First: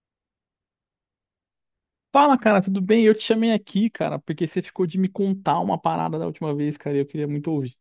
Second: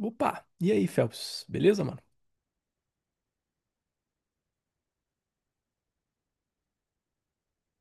Opa! E aí, Phelps? Beleza, mano? Fala, cara, tudo bem? Eu te chamei aqui, cara, porque você ficou de me contar uma parada da última vez, cara, e eu queria muito ouvir.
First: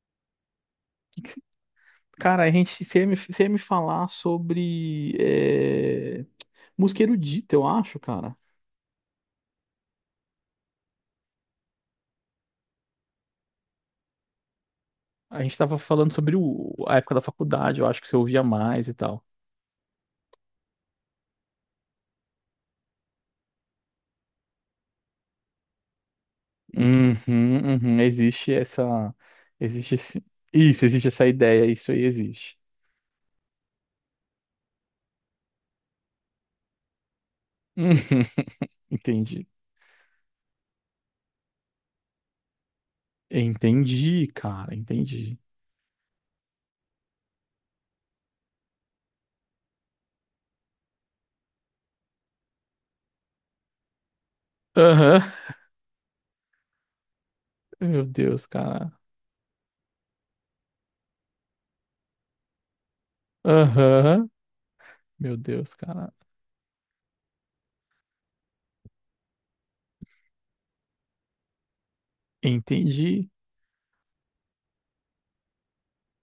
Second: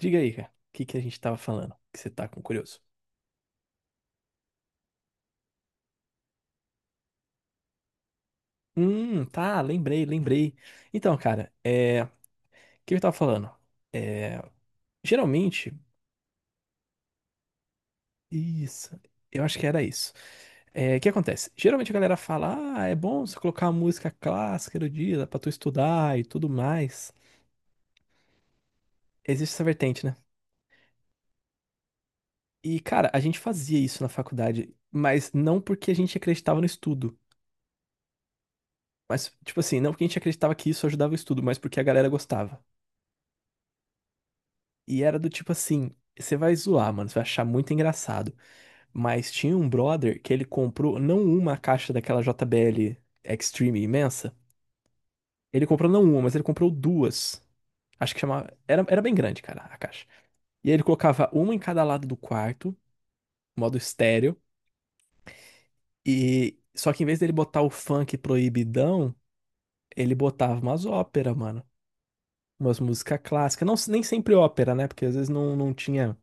Diga aí, cara. O que que a gente Que que tava você- falando? Que você tá com Cara, curioso? Você ia me falar sobre música erudita, eu acho, cara. Tá, lembrei. Então, cara, é. O que eu tava falando? É. A gente Geralmente. tava falando sobre a época da faculdade, eu acho que você ouvia mais e Isso. tal. Eu acho que era isso. É, o que acontece? Geralmente a galera fala, ah, é bom você colocar música clássica do dia, dá pra tu estudar e tudo mais. Uhum, uhum, Existe essa existe vertente, né? esse, isso, existe essa ideia, isso aí existe. E, cara, a gente fazia isso na faculdade, mas não porque a gente acreditava no estudo. Uhum, Mas, entendi. tipo assim, não porque a gente acreditava que isso ajudava o estudo, mas porque a galera gostava. Entendi, cara, E era do entendi. tipo assim, você vai zoar, mano, você vai achar muito engraçado. Mas tinha um brother que ele comprou não uma caixa daquela JBL Extreme imensa. Aham. Ele comprou não uma, mas ele comprou duas. Meu Acho que Deus, chamava. Cara. Era bem grande, cara, a caixa. E aí ele colocava uma em cada lado do quarto, modo Aham. estéreo. Meu Deus, cara. E só que em vez dele botar o funk proibidão, ele botava umas óperas, mano. Umas músicas Entendi. clássicas. Não, nem sempre ópera, né? Porque às vezes não tinha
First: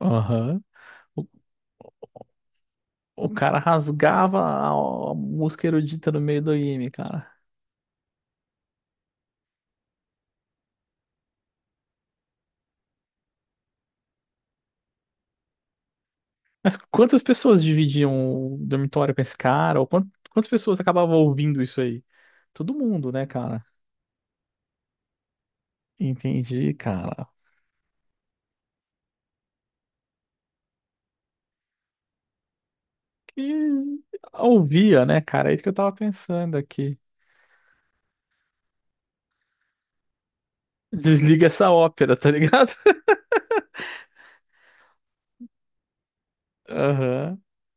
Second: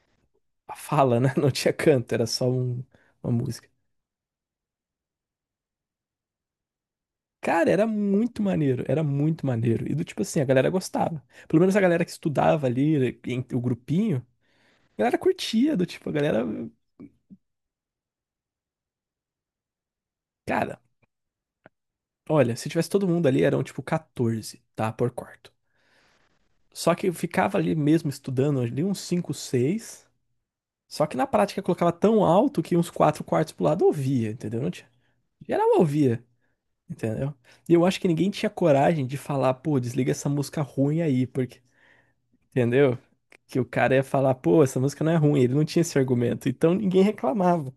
Aham. a fala, O, né? Não tinha canto, era só o uma cara música. rasgava a música erudita no meio do anime, cara. Cara, era muito maneiro, era muito maneiro. E do tipo assim, a galera gostava. Pelo menos a galera que estudava ali, o grupinho, a galera curtia, do tipo, a galera. Mas quantas pessoas dividiam o dormitório com esse cara? Ou quantas Cara, pessoas acabavam ouvindo isso aí? olha, se Todo tivesse todo mundo, mundo né, ali, eram cara? tipo 14, tá? Por quarto. Entendi, Só que eu cara. ficava ali mesmo estudando, ali uns 5 seis. Só que na prática eu colocava tão alto que uns quatro quartos pro lado eu Que ouvia, entendeu? Não tinha- Ouvia, né, cara? É isso Geral que eu eu tava ouvia. pensando aqui. Entendeu? E eu acho que ninguém tinha coragem de falar, pô, desliga essa música ruim aí, Desliga porque, essa ópera, tá ligado? entendeu? Que o cara ia falar, pô, essa música não é ruim, ele não tinha esse argumento, então ninguém Aham. reclamava.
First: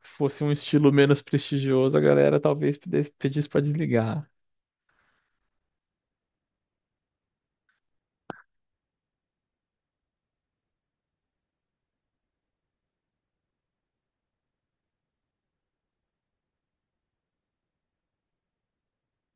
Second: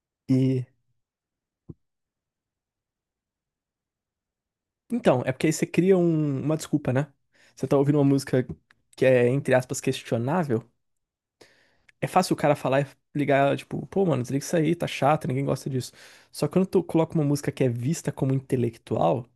Fosse um E estilo menos prestigioso, a galera talvez pedisse pra desligar. então, é porque aí você cria uma desculpa, né? Você tá ouvindo uma música que é, entre aspas, questionável, é fácil o cara falar e ligar, tipo, pô, mano, desliga isso aí, tá chato, ninguém gosta disso. Só que quando tu coloca uma música que é vista como intelectual,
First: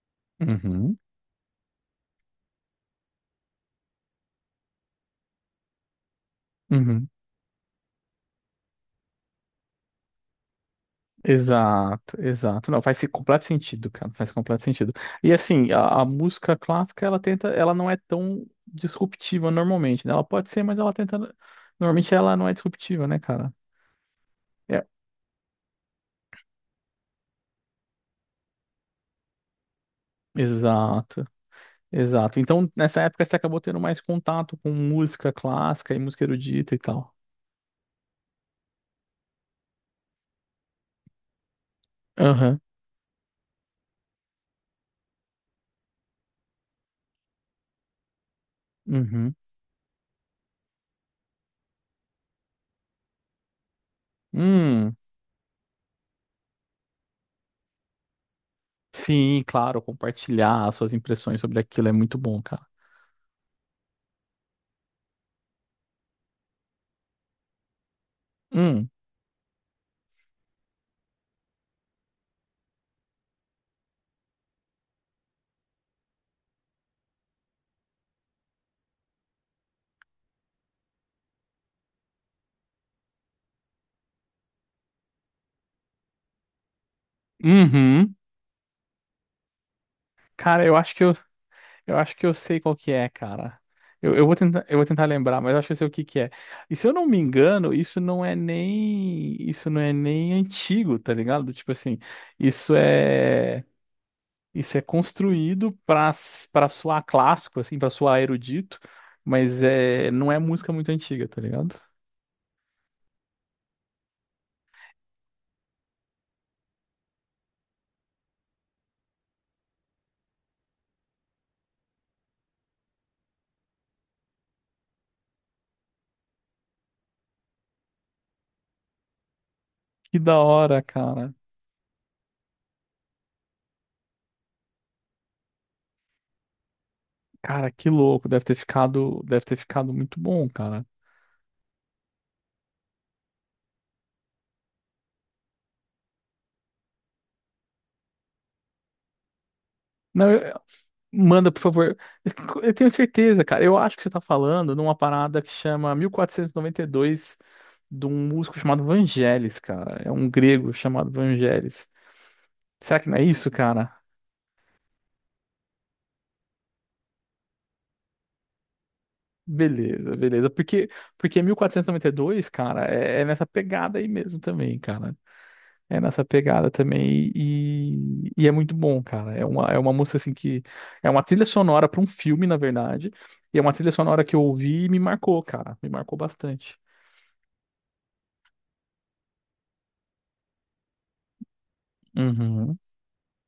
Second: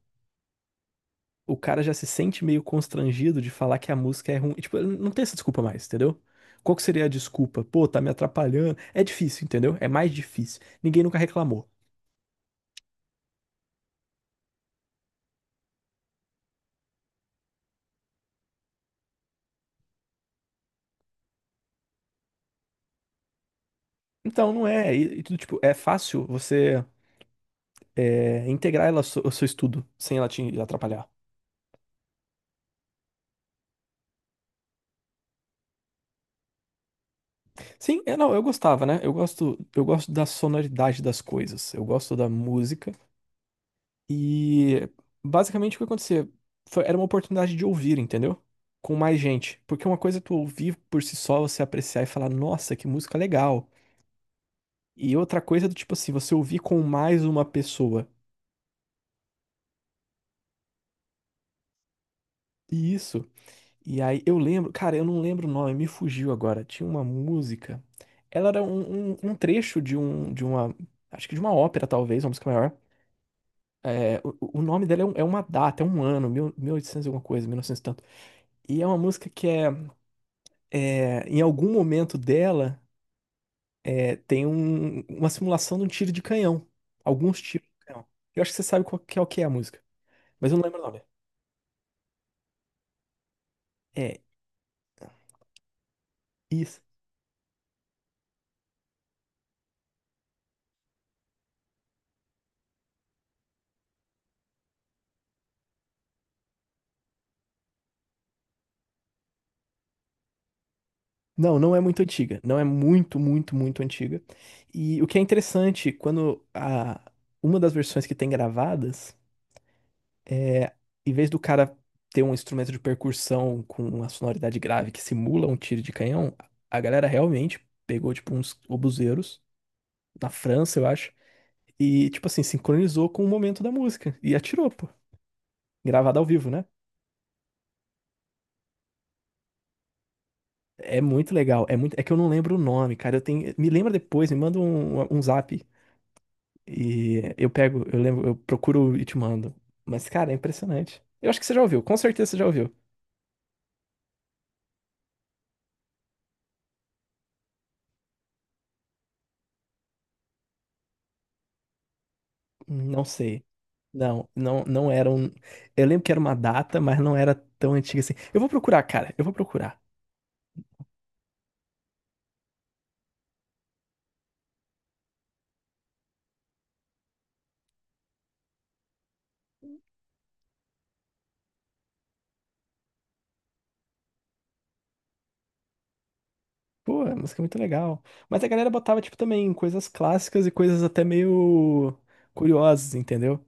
Uhum. o cara já se sente meio constrangido de falar que a música é ruim. Tipo, não tem essa desculpa mais, entendeu? Qual que seria a Uhum. desculpa? Pô, tá me atrapalhando. É difícil, entendeu? É mais difícil. Ninguém nunca reclamou. Exato, exato. Não, faz completo sentido, cara. Faz completo sentido. E assim, a música clássica, ela tenta, ela não é tão disruptiva normalmente, né? Ela pode ser, mas ela tenta. Normalmente ela não é disruptiva, né, cara? Então, não É. é. E tudo, tipo, é fácil você é, integrar ela ao seu estudo sem ela te atrapalhar. Exato, exato. Então, nessa época você acabou tendo mais contato com música clássica e música erudita e tal. Sim, é, não, eu gostava, né? Eu gosto da sonoridade das coisas. Eu gosto da Aham. música. E basicamente o que acontecia era uma oportunidade de ouvir, entendeu? Com mais Uhum. gente. Porque uma coisa é tu ouvir por si só, você apreciar e falar, nossa, que música legal. Hum. E outra coisa é do tipo assim, você ouvir com mais uma pessoa. Sim, claro, compartilhar as suas impressões sobre aquilo é muito bom, cara. E isso. E aí eu lembro, cara, eu não lembro o nome, me fugiu agora. Tinha uma música. Ela era Hum. Um trecho de de uma, acho que de uma ópera, talvez, uma música maior. É, o nome dela é, é uma data, é um ano, mil, mil e oitocentos e alguma coisa, 1900 e novecentos e tanto. E é uma música que é. É, em algum momento dela, é, tem uma simulação de um tiro de canhão. Alguns tiros de canhão. Uhum. Eu acho que você sabe qual que é, o que é a música, mas eu não Cara, eu lembro o acho nome. que eu acho que eu sei qual que é, cara. É, Eu vou tentar lembrar, mas eu acho que eu sei o que que é. E isso. se eu não me engano, isso não é nem antigo, tá ligado? Tipo assim, isso é, isso é construído pra, pra soar clássico, assim, pra soar erudito, mas não é música muito antiga, tá Não, não ligado? é muito antiga. Não é muito antiga. E o que é interessante, quando a, uma das versões que tem gravadas, em vez do cara ter um instrumento de percussão com uma sonoridade grave que simula um tiro de canhão, a galera realmente pegou, tipo, uns obuseiros, Que na da França, hora, eu acho. cara. E, tipo assim, sincronizou com o momento da música. E atirou, pô. Gravada ao vivo, né? Cara, que louco, deve ter ficado muito bom, cara. É muito legal. É muito... é que eu não lembro o nome, cara. Eu tenho... Me lembra depois, me manda um zap. E eu pego, eu lembro, eu procuro e te mando. Mas, cara, Não, é eu- impressionante. Eu acho que Manda, você por já ouviu, com favor. certeza você já Eu ouviu. tenho certeza, cara. Eu acho que você tá falando numa parada que chama 1492 de um músico chamado Vangelis, cara. É um grego chamado Vangelis. Será Não que não é sei. isso, cara? Não era um. Eu lembro que era uma data, mas não era tão antiga assim. Eu vou procurar, cara, eu vou procurar. Beleza, beleza. Porque 1492, cara, é nessa pegada aí mesmo também, cara. É nessa pegada também e é muito bom, cara. É uma música assim que. É uma trilha sonora para um filme, na verdade. E é uma trilha sonora que eu ouvi e me marcou, cara. Me marcou bastante. Pô, a música é muito legal. Mas a galera botava, tipo, também coisas clássicas e coisas até meio Uhum. curiosas, entendeu?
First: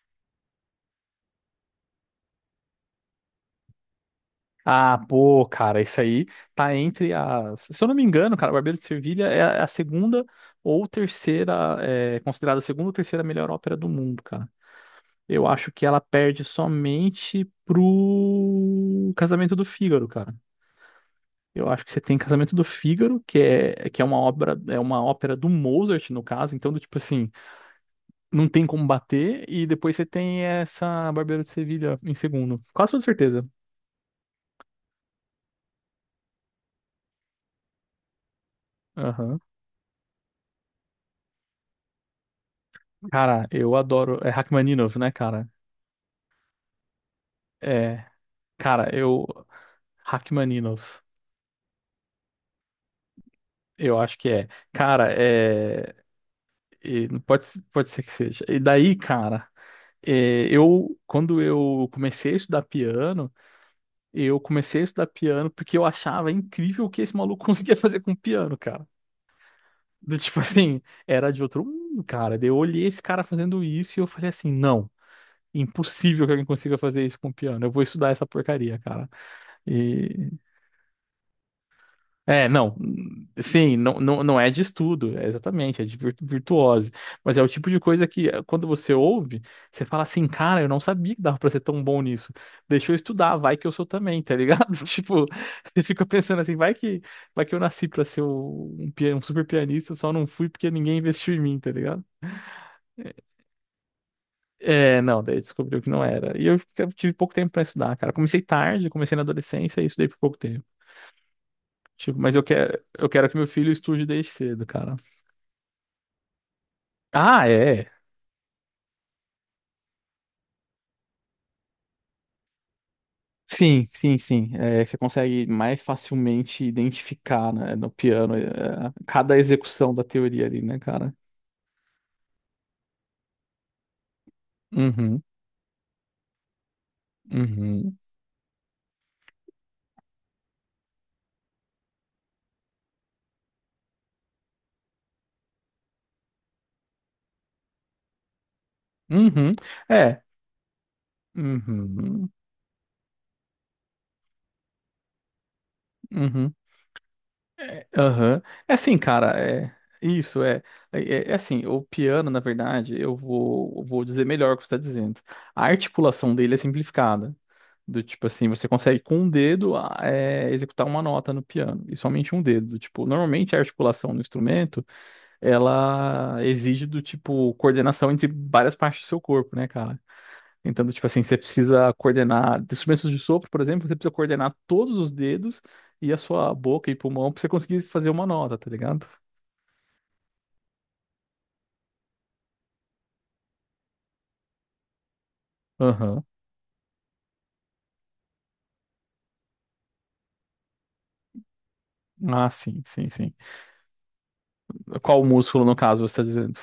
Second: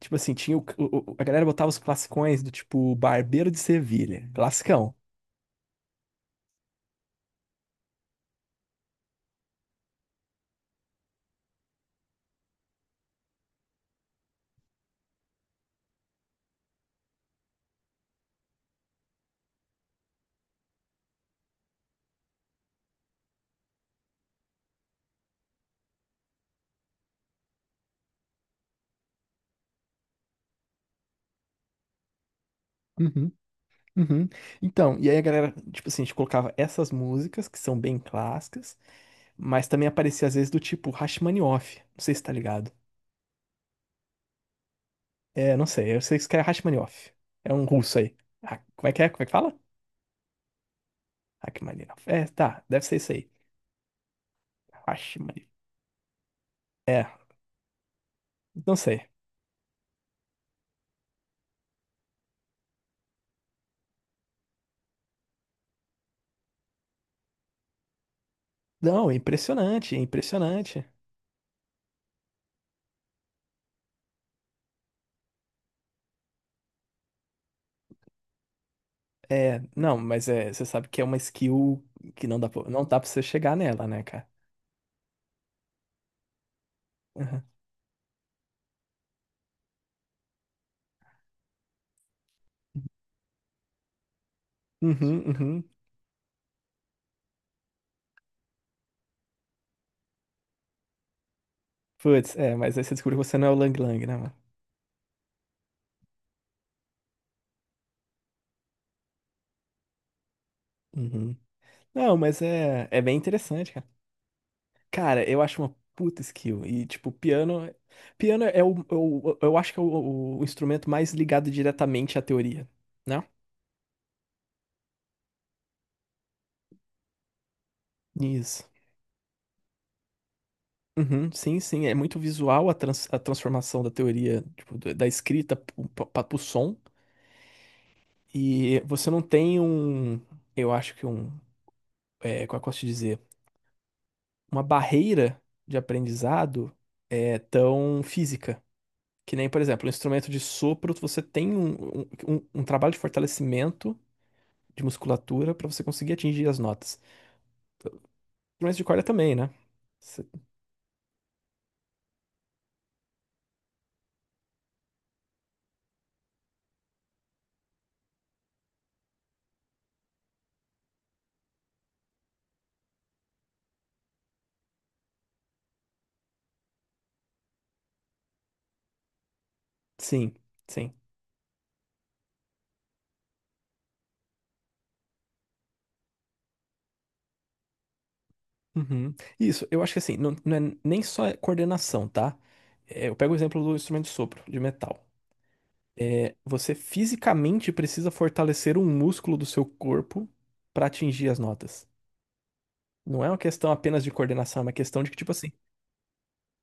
Tipo assim, tinha a galera botava os classicões do tipo Barbeiro de Sevilha, classicão. Ah, pô, cara, isso aí tá entre as. Se eu não me engano, cara, o Barbeiro de Sevilha é a segunda ou terceira, é considerada a segunda ou terceira melhor ópera do mundo, cara. Eu acho que ela perde somente pro Casamento do Fígaro, cara. Eu acho que você tem Casamento do Fígaro, que é uma obra, é uma ópera do Mozart, no caso, então, do tipo assim, não tem como bater, e depois você tem essa Barbeiro de Sevilha em segundo. Quase toda Uhum, certeza. uhum. Então, e aí a galera, tipo assim, a gente colocava essas músicas que são bem clássicas, Aham. mas também aparecia às vezes do tipo Rachmaninoff. Não sei se tá ligado. Cara, eu adoro. É Rachmaninov, né, cara? É, não sei, eu sei que isso que é Rachmaninoff. É um russo É. aí. Ah, como Cara, é que é? Como é eu. que fala? Rachmaninov. Rachmaninoff. É, tá, deve ser isso aí. Eu acho que é. Cara, Rachmaninoff. é. É, E pode, se- Pode ser que seja. E não daí, sei. cara, é, eu. Quando eu comecei a estudar piano, eu comecei a estudar piano porque eu achava incrível o que esse maluco conseguia fazer com o piano, cara. Não, é impressionante, é Do tipo assim, impressionante. era de outro mundo, cara. Daí eu olhei esse cara fazendo isso e eu falei assim: não, impossível que alguém consiga fazer isso com o piano. Eu vou estudar essa porcaria, cara. É, não, mas E é, você sabe que é uma skill que não dá É, pra, não dá pra você chegar nela, né, cara? não é de estudo, é exatamente, é de virtuose, mas é Aham. o tipo de coisa que quando você ouve, você fala assim, cara, eu não sabia que dava pra ser tão bom nisso, deixa eu estudar, vai que eu sou também, tá ligado? Uhum, Tipo, uhum. você fica pensando assim, vai que eu nasci pra ser um, um super pianista, só não fui porque ninguém investiu em mim, tá ligado? Putz, é, mas aí você descobriu que você não é o Lang Lang, né, mano? É, não, daí descobriu que não era, e eu tive pouco tempo pra estudar, cara, comecei tarde, comecei na adolescência e estudei por pouco tempo. Uhum. Não, Tipo, mas é, é eu bem quero que meu interessante, filho cara. estude desde cedo, cara. Cara, eu acho uma puta skill. E, tipo, Ah, piano. é. Piano é o. é o- Eu, acho que é o instrumento mais ligado diretamente à teoria, né? Sim, sim, sim. É, você consegue mais facilmente identificar, né, no piano, Isso. é, cada execução da teoria ali, né, cara? Uhum, sim, sim. É muito visual a, trans- a transformação da teoria, tipo, do- da Uhum, escrita pro, pra- pra- pro som. uhum, E você não tem um, eu acho que um, é, como é que eu posso te dizer? Uma barreira de aprendizado é tão física. Que nem, uhum. por exemplo, um É. instrumento de sopro, você tem Uhum, um- um trabalho de fortalecimento de musculatura para você conseguir atingir uhum. as notas. Aham. É Instrumento de assim, corda também, cara, né? Você- isso, é, é assim, o piano, na verdade, vou dizer melhor o que você está dizendo. A articulação dele é simplificada. Do tipo assim, você consegue com um dedo executar uma nota no piano, e somente um dedo. Do tipo, normalmente a articulação no instrumento, ela exige do tipo coordenação entre várias partes do seu corpo, né, cara? Sim, Então, sim. tipo assim, você precisa coordenar, de instrumentos de sopro, por exemplo, você precisa coordenar todos os dedos e a sua boca e pulmão pra você conseguir fazer uma nota, tá ligado? Uhum. Isso, eu acho que assim, não, não é nem só coordenação, tá? É, eu pego o exemplo do instrumento de sopro, de metal. Aham. É, você fisicamente precisa fortalecer um músculo do seu corpo para atingir as notas. Ah, sim, sim, Não é sim. uma questão apenas de coordenação, é uma questão de que, Qual tipo assim, músculo, no caso, você tá dizendo?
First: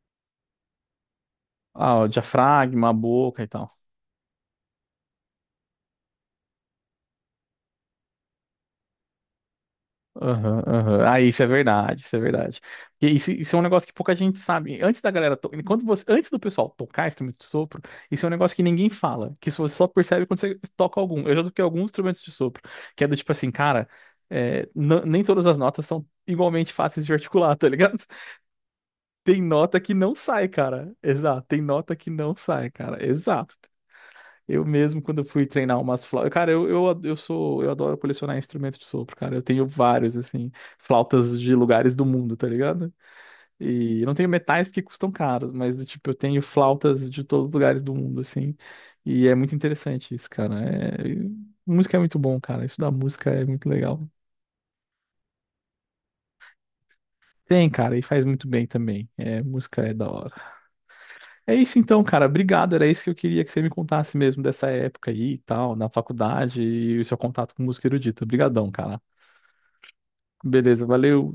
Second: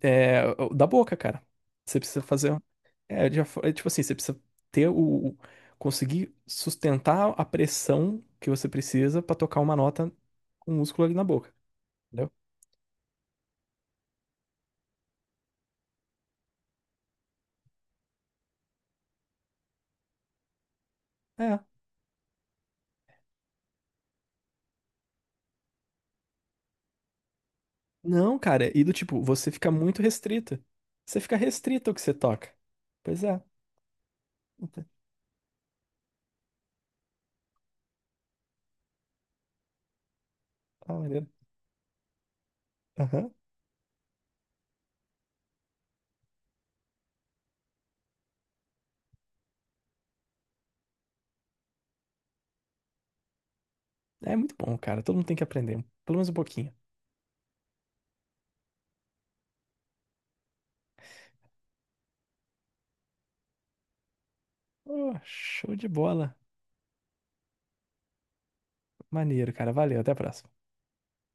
é, da boca, cara. Você Ah, o precisa fazer. Um, diafragma, a é, boca já e fa- é, tal. tipo assim, você precisa ter o. o- conseguir sustentar a pressão que você precisa para tocar uma nota Aham, com o aham. músculo ali Ah, na isso é boca. verdade, isso é Entendeu? verdade. Isso é um negócio que pouca gente sabe. Antes da galera, to... Enquanto você... antes do pessoal tocar instrumento de sopro, isso é um negócio que ninguém fala, que isso você só percebe quando você toca algum. Eu já É. toquei alguns instrumentos de sopro, que é do tipo assim, cara, nem todas as notas são igualmente fáceis de articular, tá ligado? Não, cara, e do tipo, Tem você fica nota que muito não sai, restrito. cara. Você fica Exato, tem restrito ao nota que que você não toca. sai, cara. Pois é. Exato. Eu Ent- mesmo, quando eu fui treinar umas flautas. Cara, eu sou. Eu adoro colecionar instrumentos de sopro, cara. Eu tenho vários, assim, Ah, maneiro. flautas de lugares do mundo, tá ligado? E eu não tenho metais porque custam caros, mas, tipo, eu tenho flautas de todos os lugares do mundo, assim. E é muito interessante isso, cara. É... Música é muito bom, cara. Isso da música é muito legal. É muito bom, cara. Todo mundo tem que aprender, pelo menos um pouquinho. Tem, cara, e faz muito bem também. É, música é da hora. É isso então, cara. Obrigado. Era isso que eu queria que você me contasse mesmo dessa época Ô, aí e show tal, de na bola. faculdade e o seu contato com música erudita. Obrigadão, cara. Maneiro, cara. Valeu, até a próxima. Beleza, valeu.